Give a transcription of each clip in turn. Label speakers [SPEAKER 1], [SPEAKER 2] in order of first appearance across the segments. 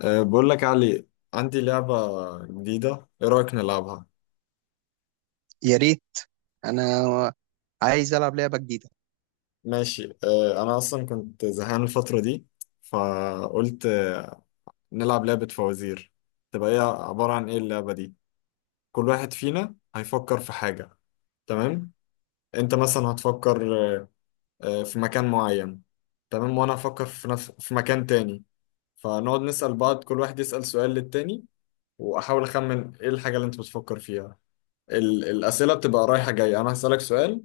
[SPEAKER 1] بقول لك يا علي، عندي لعبة جديدة. ايه رأيك نلعبها؟
[SPEAKER 2] يا ريت. انا عايز العب لعبه جديده.
[SPEAKER 1] ماشي، انا اصلا كنت زهقان الفترة دي، فقلت نلعب لعبة فوازير. تبقى هي عبارة عن ايه اللعبة دي؟ كل واحد فينا هيفكر في حاجة، تمام؟ انت مثلا هتفكر آه، في مكان معين، تمام، وانا هفكر في مكان تاني، فنقعد نسأل بعض، كل واحد يسأل سؤال للتاني، واحاول اخمن ايه الحاجة اللي انت بتفكر فيها. الأسئلة بتبقى رايحة جاية، أنا هسألك سؤال،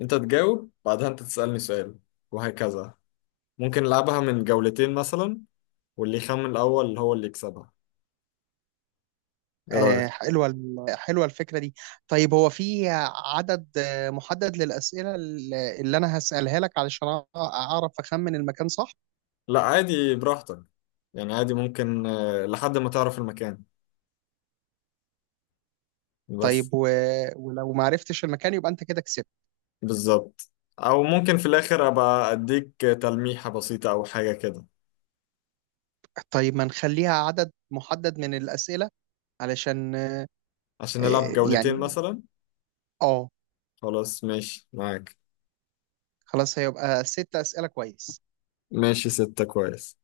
[SPEAKER 1] أنت تجاوب، بعدها أنت تسألني سؤال، وهكذا. ممكن نلعبها من جولتين مثلا، واللي يخمن الأول هو اللي يكسبها. إيه رأيك؟
[SPEAKER 2] حلوه حلوه الفكره دي. طيب هو في عدد محدد للاسئله اللي انا هسالها لك علشان اعرف اخمن المكان صح؟
[SPEAKER 1] لا عادي، براحتك. يعني عادي، ممكن لحد ما تعرف المكان بس.
[SPEAKER 2] طيب ولو ما عرفتش المكان يبقى انت كده كسبت.
[SPEAKER 1] بالظبط. أو ممكن في الآخر أبقى أديك تلميحة بسيطة أو حاجة كده.
[SPEAKER 2] طيب ما نخليها عدد محدد من الاسئله، علشان
[SPEAKER 1] عشان نلعب
[SPEAKER 2] آه،
[SPEAKER 1] جولتين
[SPEAKER 2] يعني
[SPEAKER 1] مثلا.
[SPEAKER 2] اه
[SPEAKER 1] خلاص ماشي معاك.
[SPEAKER 2] خلاص هيبقى 6 اسئله، كويس.
[SPEAKER 1] ماشي، ستة كويس.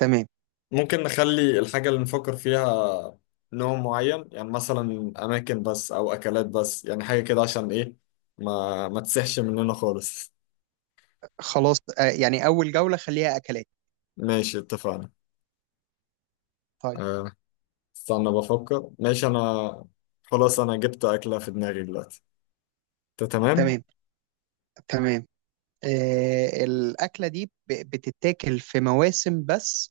[SPEAKER 2] تمام.
[SPEAKER 1] ممكن نخلي الحاجة اللي نفكر فيها نوع معين، يعني مثلا أماكن بس أو أكلات بس، يعني حاجة كده عشان إيه، ما تسحش مننا خالص.
[SPEAKER 2] خلاص، يعني اول جوله خليها اكلات.
[SPEAKER 1] ماشي اتفقنا.
[SPEAKER 2] طيب.
[SPEAKER 1] أه، استنى بفكر. ماشي أنا خلاص، أنا جبت أكلة في دماغي دلوقتي. أنت تمام؟
[SPEAKER 2] تمام. تمام، الأكلة دي بتتاكل في مواسم بس،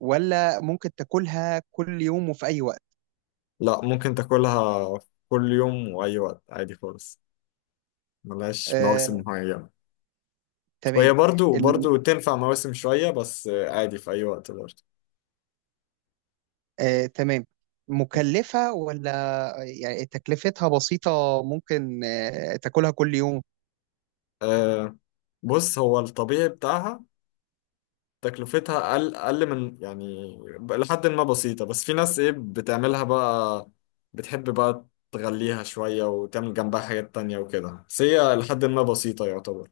[SPEAKER 2] ولا ممكن تاكلها كل يوم وفي أي وقت؟
[SPEAKER 1] لا، ممكن تاكلها كل يوم وأي وقت عادي خالص، ملهاش مواسم
[SPEAKER 2] آه،
[SPEAKER 1] معينة. وهي
[SPEAKER 2] تمام.
[SPEAKER 1] برضو
[SPEAKER 2] ال...
[SPEAKER 1] برضو تنفع مواسم شوية، بس عادي في أي وقت برضو.
[SPEAKER 2] آه، تمام. مكلفة ولا يعني تكلفتها بسيطة؟ ممكن تاكلها كل يوم؟
[SPEAKER 1] أه، بص، هو الطبيعي بتاعها تكلفتها أقل من يعني لحد ما بسيطة، بس في ناس إيه بتعملها بقى، بتحب بقى تغليها شوية وتعمل جنبها حاجات تانية وكده، بس هي لحد ما بسيطة يعتبر.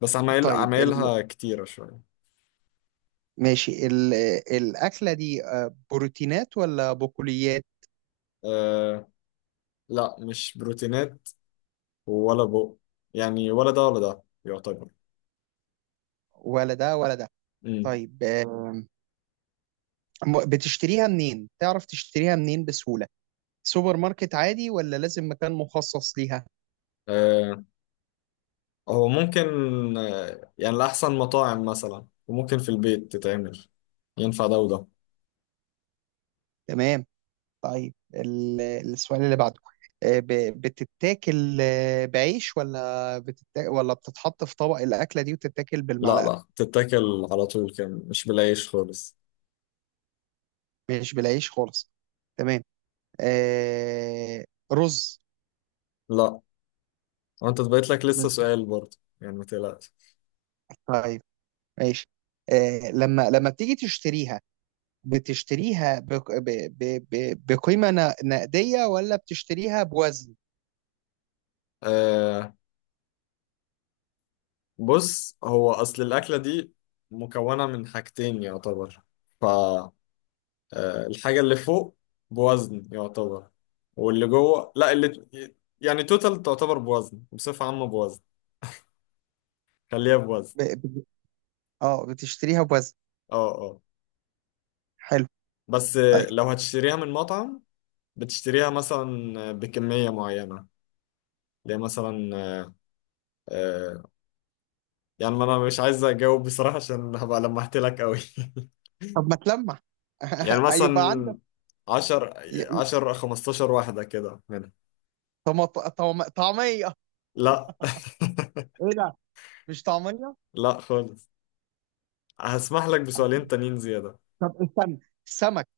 [SPEAKER 1] بس عمايل
[SPEAKER 2] طيب
[SPEAKER 1] عمايلها كتيرة شوية.
[SPEAKER 2] ماشي. ال... آه، الأكلة دي بروتينات ولا بقوليات؟
[SPEAKER 1] أه، لا، مش بروتينات ولا يعني، ولا ده ولا ده يعتبر.
[SPEAKER 2] ولا ده ولا ده؟
[SPEAKER 1] امم.
[SPEAKER 2] طيب، بتشتريها منين؟ تعرف تشتريها منين بسهولة؟ سوبر ماركت عادي ولا لازم مكان مخصص ليها؟
[SPEAKER 1] أه، هو ممكن يعني لأحسن مطاعم مثلا، وممكن في البيت تتعمل. ينفع ده وده.
[SPEAKER 2] تمام. طيب السؤال اللي بعده، بتتاكل بعيش، ولا بتتاكل، ولا بتتحط في طبق الأكلة دي وتتاكل
[SPEAKER 1] لا
[SPEAKER 2] بالمعلقة؟
[SPEAKER 1] لا، تتاكل على طول كان، مش بالعيش خالص.
[SPEAKER 2] مش بالعيش خالص. تمام. آه، رز؟
[SPEAKER 1] لا، وانت بقيت لك لسه
[SPEAKER 2] ماشي.
[SPEAKER 1] سؤال برضه، يعني ما تقلقش.
[SPEAKER 2] طيب. ماشي. لما بتيجي تشتريها، بتشتريها بق- ب- ب- ب- بقيمة نقدية ولا بتشتريها بوزن؟
[SPEAKER 1] آه، بص، هو اصل الاكله دي مكونه من حاجتين يعتبر، ف الحاجه اللي فوق بوزن يعتبر، واللي جوه لا، اللي يعني توتال تعتبر بوزن، بصفه عامه بوزن، خليها بوزن.
[SPEAKER 2] ب- ب- اه بتشتريها بوزن.
[SPEAKER 1] اه اه.
[SPEAKER 2] حلو.
[SPEAKER 1] بس
[SPEAKER 2] طيب.
[SPEAKER 1] لو هتشتريها من مطعم، بتشتريها مثلا بكميه معينه، اللي هي مثلا آه، يعني، ما انا مش عايز اجاوب بصراحة عشان هبقى لمحت لك قوي.
[SPEAKER 2] طب ما تلمح.
[SPEAKER 1] يعني
[SPEAKER 2] ايوه بقى عندك.
[SPEAKER 1] مثلا 10 10 15 واحدة كده منها.
[SPEAKER 2] طعميه؟
[SPEAKER 1] لا.
[SPEAKER 2] ايه ده، مش طعميه.
[SPEAKER 1] لا خالص، هسمح لك بسؤالين تانيين زيادة.
[SPEAKER 2] طب استنى، السمك.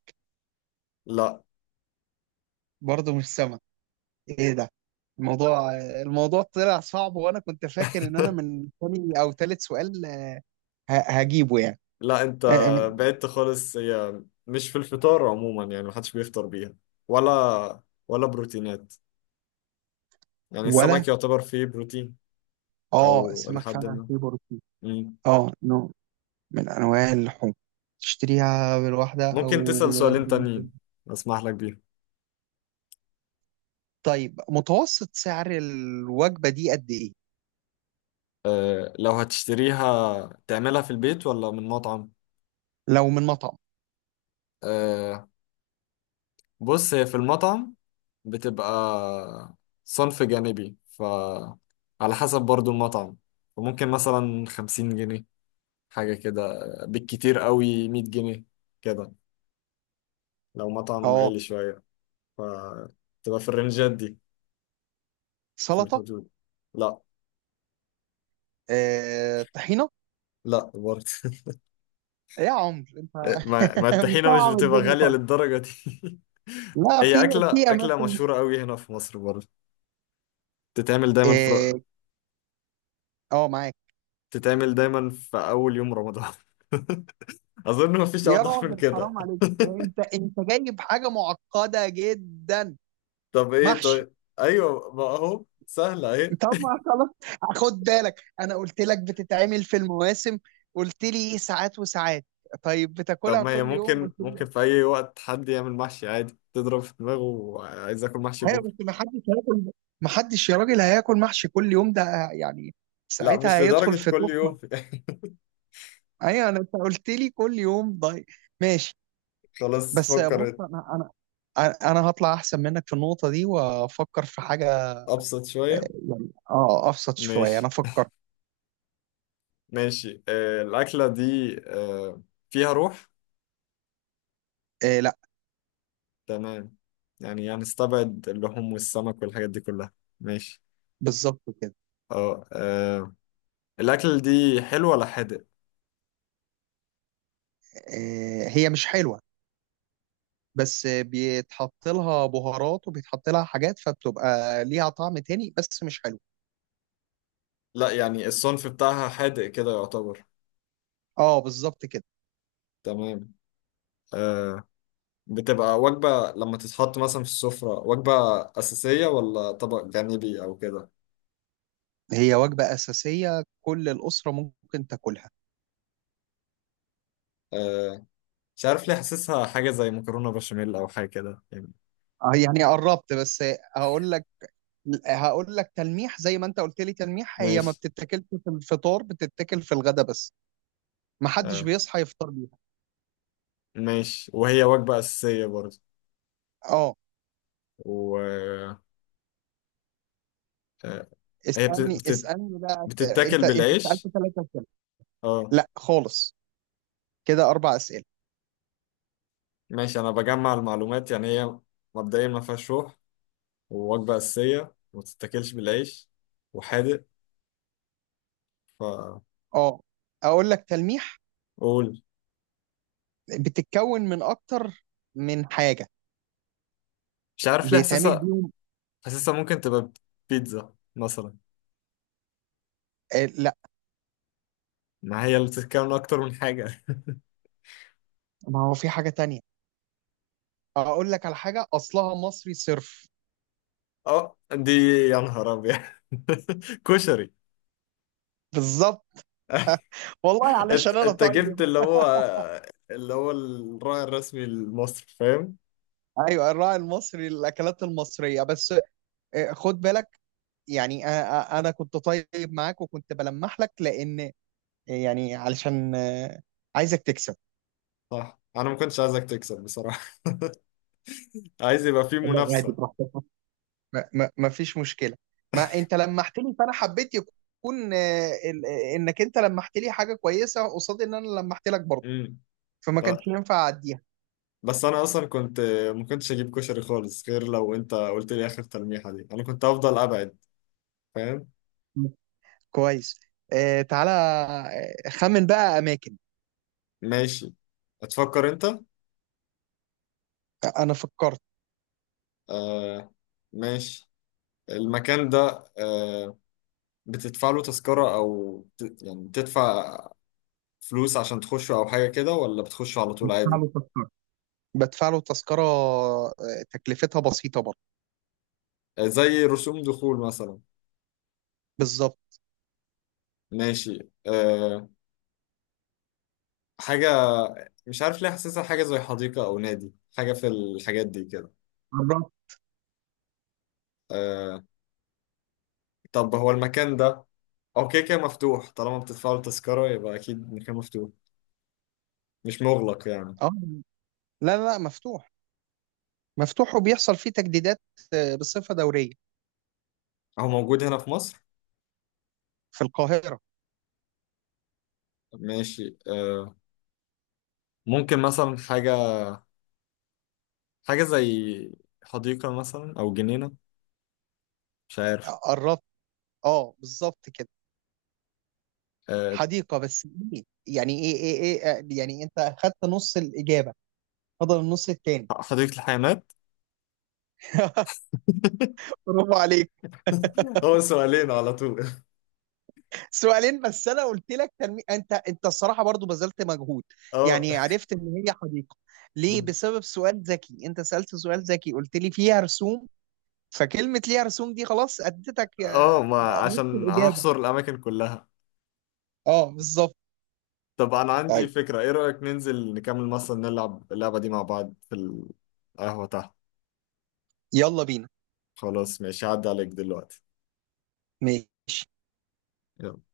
[SPEAKER 1] لا.
[SPEAKER 2] برضه مش سمك. ايه ده، الموضوع الموضوع طلع صعب، وانا كنت فاكر ان انا من تاني او تالت سؤال هجيبه يعني.
[SPEAKER 1] لا، انت
[SPEAKER 2] آه، م-
[SPEAKER 1] بعدت خالص، هي مش في الفطار عموما، يعني محدش بيفطر بيها، ولا بروتينات، يعني
[SPEAKER 2] ولا،
[SPEAKER 1] السمك يعتبر فيه بروتين،
[SPEAKER 2] اه
[SPEAKER 1] او
[SPEAKER 2] السمك
[SPEAKER 1] لحد
[SPEAKER 2] فعلا
[SPEAKER 1] ما.
[SPEAKER 2] فيه بروتين.
[SPEAKER 1] مم.
[SPEAKER 2] اه، نوع من انواع اللحوم. تشتريها بالواحده
[SPEAKER 1] ممكن
[SPEAKER 2] او
[SPEAKER 1] تسأل سؤالين
[SPEAKER 2] بالوجبه؟
[SPEAKER 1] تانيين، اسمح لك بيهم.
[SPEAKER 2] طيب متوسط سعر الوجبه دي قد ايه؟
[SPEAKER 1] آه، لو هتشتريها تعملها في البيت ولا من مطعم؟
[SPEAKER 2] لو من مطعم؟
[SPEAKER 1] آه، بص، هي في المطعم بتبقى صنف جانبي، فعلى حسب برضو المطعم، فممكن مثلا خمسين جنيه حاجة كده، بالكتير قوي مية جنيه كده، لو مطعم
[SPEAKER 2] اه.
[SPEAKER 1] غالي شوية، فتبقى في الرنجات دي، في
[SPEAKER 2] سلطه؟
[SPEAKER 1] الحدود. لا.
[SPEAKER 2] طحينه؟
[SPEAKER 1] لا برضه.
[SPEAKER 2] إيه يا عمر انت!
[SPEAKER 1] ما الطحينة مش
[SPEAKER 2] مصعب
[SPEAKER 1] بتبقى
[SPEAKER 2] الدنيا
[SPEAKER 1] غالية
[SPEAKER 2] خالص.
[SPEAKER 1] للدرجة دي.
[SPEAKER 2] لا، في
[SPEAKER 1] هي أكلة أكلة
[SPEAKER 2] اماكن.
[SPEAKER 1] مشهورة قوي هنا في مصر برضه، تتعمل دايما في
[SPEAKER 2] اه، معاك.
[SPEAKER 1] تتعمل دايما في أول يوم رمضان. أظن مفيش
[SPEAKER 2] يا
[SPEAKER 1] أوضح من
[SPEAKER 2] راجل
[SPEAKER 1] كده.
[SPEAKER 2] حرام عليك، انت جايب حاجه معقده جدا.
[SPEAKER 1] طب إيه
[SPEAKER 2] محشي.
[SPEAKER 1] طيب؟ أيوه، ما أهو سهلة أهي.
[SPEAKER 2] طب ما خلاص، خد بالك انا قلت لك بتتعمل في المواسم، قلت لي ساعات وساعات. طيب
[SPEAKER 1] طب
[SPEAKER 2] بتاكلها
[SPEAKER 1] ما هي
[SPEAKER 2] كل يوم؟
[SPEAKER 1] ممكن
[SPEAKER 2] قلت لي
[SPEAKER 1] ممكن
[SPEAKER 2] لا.
[SPEAKER 1] في أي وقت حد يعمل محشي عادي، تضرب في دماغه وعايز آكل محشي
[SPEAKER 2] ايوه،
[SPEAKER 1] بكرة.
[SPEAKER 2] بس ما حدش هياكل. ما حدش يا راجل هياكل محشي كل يوم ده، يعني
[SPEAKER 1] لا
[SPEAKER 2] ساعتها
[SPEAKER 1] مش
[SPEAKER 2] هيدخل
[SPEAKER 1] لدرجة
[SPEAKER 2] في
[SPEAKER 1] كل
[SPEAKER 2] تخمه.
[SPEAKER 1] يوم، يعني.
[SPEAKER 2] ايوه انا، انت قلت لي كل يوم، ضايق. ماشي.
[SPEAKER 1] خلاص
[SPEAKER 2] بس بص،
[SPEAKER 1] فكر.
[SPEAKER 2] انا هطلع احسن منك في النقطه دي، وافكر في حاجه.
[SPEAKER 1] أبسط شوية.
[SPEAKER 2] يعني اه، ابسط شويه
[SPEAKER 1] ماشي،
[SPEAKER 2] انا افكر.
[SPEAKER 1] ماشي، الأكلة دي فيها روح؟
[SPEAKER 2] آه لا.
[SPEAKER 1] تمام، يعني هنستبعد اللحوم والسمك والحاجات دي كلها. ماشي.
[SPEAKER 2] بالظبط كده.
[SPEAKER 1] اه آه، الاكل دي حلو ولا حادق؟
[SPEAKER 2] آه، هي مش حلوه، بس بيتحط لها بهارات وبيتحط لها حاجات، فبتبقى ليها طعم تاني، بس مش حلو.
[SPEAKER 1] لا يعني الصنف بتاعها حادق كده يعتبر.
[SPEAKER 2] اه بالظبط كده.
[SPEAKER 1] تمام. آه بتبقى وجبة لما تتحط مثلا في السفرة، وجبة أساسية ولا طبق جانبي أو كده؟
[SPEAKER 2] هي وجبه اساسيه، كل الاسره ممكن تاكلها.
[SPEAKER 1] آه مش عارف ليه حاسسها حاجة زي مكرونة بشاميل أو حاجة كده يعني.
[SPEAKER 2] يعني قربت بس. هقول لك هقول لك تلميح، زي ما انت قلت لي تلميح، هي ما
[SPEAKER 1] ماشي،
[SPEAKER 2] بتتاكلش في الفطار، بتتاكل في الغدا بس. ما حدش
[SPEAKER 1] آه
[SPEAKER 2] بيصحى يفطر بيها.
[SPEAKER 1] ماشي. وهي وجبة أساسية برضه؟
[SPEAKER 2] اه.
[SPEAKER 1] و آه هي
[SPEAKER 2] اسالني اسالني بقى. انت
[SPEAKER 1] بتتاكل
[SPEAKER 2] انت سالت
[SPEAKER 1] بالعيش؟
[SPEAKER 2] 3 اسئله.
[SPEAKER 1] اه.
[SPEAKER 2] لا خالص، كده 4 اسئله.
[SPEAKER 1] ماشي، أنا بجمع المعلومات، يعني هي مبدئيا ما فيهاش روح، ووجبة أساسية، وما تتاكلش بالعيش، وحادق.
[SPEAKER 2] اه، اقول لك تلميح.
[SPEAKER 1] فقول.
[SPEAKER 2] بتتكون من اكتر من حاجه
[SPEAKER 1] مش عارف ليه
[SPEAKER 2] بيتعمل
[SPEAKER 1] حاسسها
[SPEAKER 2] بيهم.
[SPEAKER 1] حاسسها ممكن تبقى بيتزا مثلا،
[SPEAKER 2] آه لا.
[SPEAKER 1] ما هي اللي بتتكون من أكتر من حاجة.
[SPEAKER 2] ما هو في حاجه تانية. اقول لك على حاجه اصلها مصري صرف.
[SPEAKER 1] اه دي، يا نهار أبيض. كشري.
[SPEAKER 2] بالظبط. والله
[SPEAKER 1] انت
[SPEAKER 2] علشان انا
[SPEAKER 1] انت
[SPEAKER 2] طيب.
[SPEAKER 1] جبت اللي هو الراعي الرسمي لمصر، فاهم.
[SPEAKER 2] ايوه، الراعي المصري، الاكلات المصريه بس. خد بالك، يعني انا كنت طيب معاك، وكنت بلمح لك، لان يعني علشان عايزك تكسب.
[SPEAKER 1] صح، انا ما كنتش عايزك تكسب بصراحة. عايز يبقى فيه
[SPEAKER 2] لا، عادي
[SPEAKER 1] منافسة.
[SPEAKER 2] براحتك. ما فيش مشكله. ما انت لمحت لي، فانا حبيت يكون انك انت لمحت لي حاجه كويسه قصاد ان انا لمحت لك برضه.
[SPEAKER 1] امم.
[SPEAKER 2] فما كانش ينفع اعديها.
[SPEAKER 1] بس انا اصلا ما كنتش اجيب كشري خالص، غير لو انت قلت لي اخر تلميحه دي، انا كنت افضل ابعد. فاهم.
[SPEAKER 2] مم. كويس. تعالى خمن بقى اماكن.
[SPEAKER 1] ماشي. هتفكر انت.
[SPEAKER 2] انا فكرت.
[SPEAKER 1] آه. ماشي. المكان ده، آه بتدفع له تذكره، او يعني تدفع فلوس عشان تخشه او حاجه كده، ولا بتخشه على طول
[SPEAKER 2] بدفع
[SPEAKER 1] عادي؟
[SPEAKER 2] له تذكرة بدفع له تذكرة، تكلفتها بسيطة برضه.
[SPEAKER 1] آه، زي رسوم دخول مثلا.
[SPEAKER 2] بالظبط.
[SPEAKER 1] ماشي. حاجه، مش عارف ليه حاسسها حاجه زي حديقه او نادي، حاجه في الحاجات دي كده.
[SPEAKER 2] بالظبط.
[SPEAKER 1] آه طب هو المكان ده، هو كده كده مفتوح، طالما بتدفعوا التذكرة يبقى أكيد مكان مفتوح، مش مغلق يعني.
[SPEAKER 2] اه، لا لا لا، مفتوح. مفتوح، وبيحصل فيه تجديدات بصفة دورية.
[SPEAKER 1] هو موجود هنا في مصر؟
[SPEAKER 2] في القاهرة.
[SPEAKER 1] ماشي. ممكن مثلا حاجة زي حديقة مثلا أو جنينة، مش عارف.
[SPEAKER 2] قربت. اه بالظبط كده.
[SPEAKER 1] آه
[SPEAKER 2] حديقة، بس إيه؟ يعني ايه، يعني انت اخدت نص الإجابة، فضل النص التاني.
[SPEAKER 1] حديقة الحيوانات.
[SPEAKER 2] برافو عليك.
[SPEAKER 1] هو سؤالين على طول؟
[SPEAKER 2] سؤالين بس، انا قلت لك انت الصراحه برضو بذلت مجهود.
[SPEAKER 1] اه
[SPEAKER 2] يعني عرفت ان هي حديقه ليه؟ بسبب سؤال ذكي، انت سالت سؤال ذكي قلت لي فيها رسوم. فكلمه ليها رسوم دي خلاص اديتك
[SPEAKER 1] اه، ما
[SPEAKER 2] نص
[SPEAKER 1] عشان
[SPEAKER 2] الاجابه.
[SPEAKER 1] هحصر الأماكن كلها.
[SPEAKER 2] اه بالظبط.
[SPEAKER 1] طب أنا عندي
[SPEAKER 2] طيب.
[SPEAKER 1] فكرة، إيه رأيك ننزل نكمل مثلا، نلعب اللعبة دي مع بعض في القهوة تحت.
[SPEAKER 2] يلا بينا.
[SPEAKER 1] خلاص ماشي، هعدي عليك دلوقتي.
[SPEAKER 2] ماشي
[SPEAKER 1] يلا.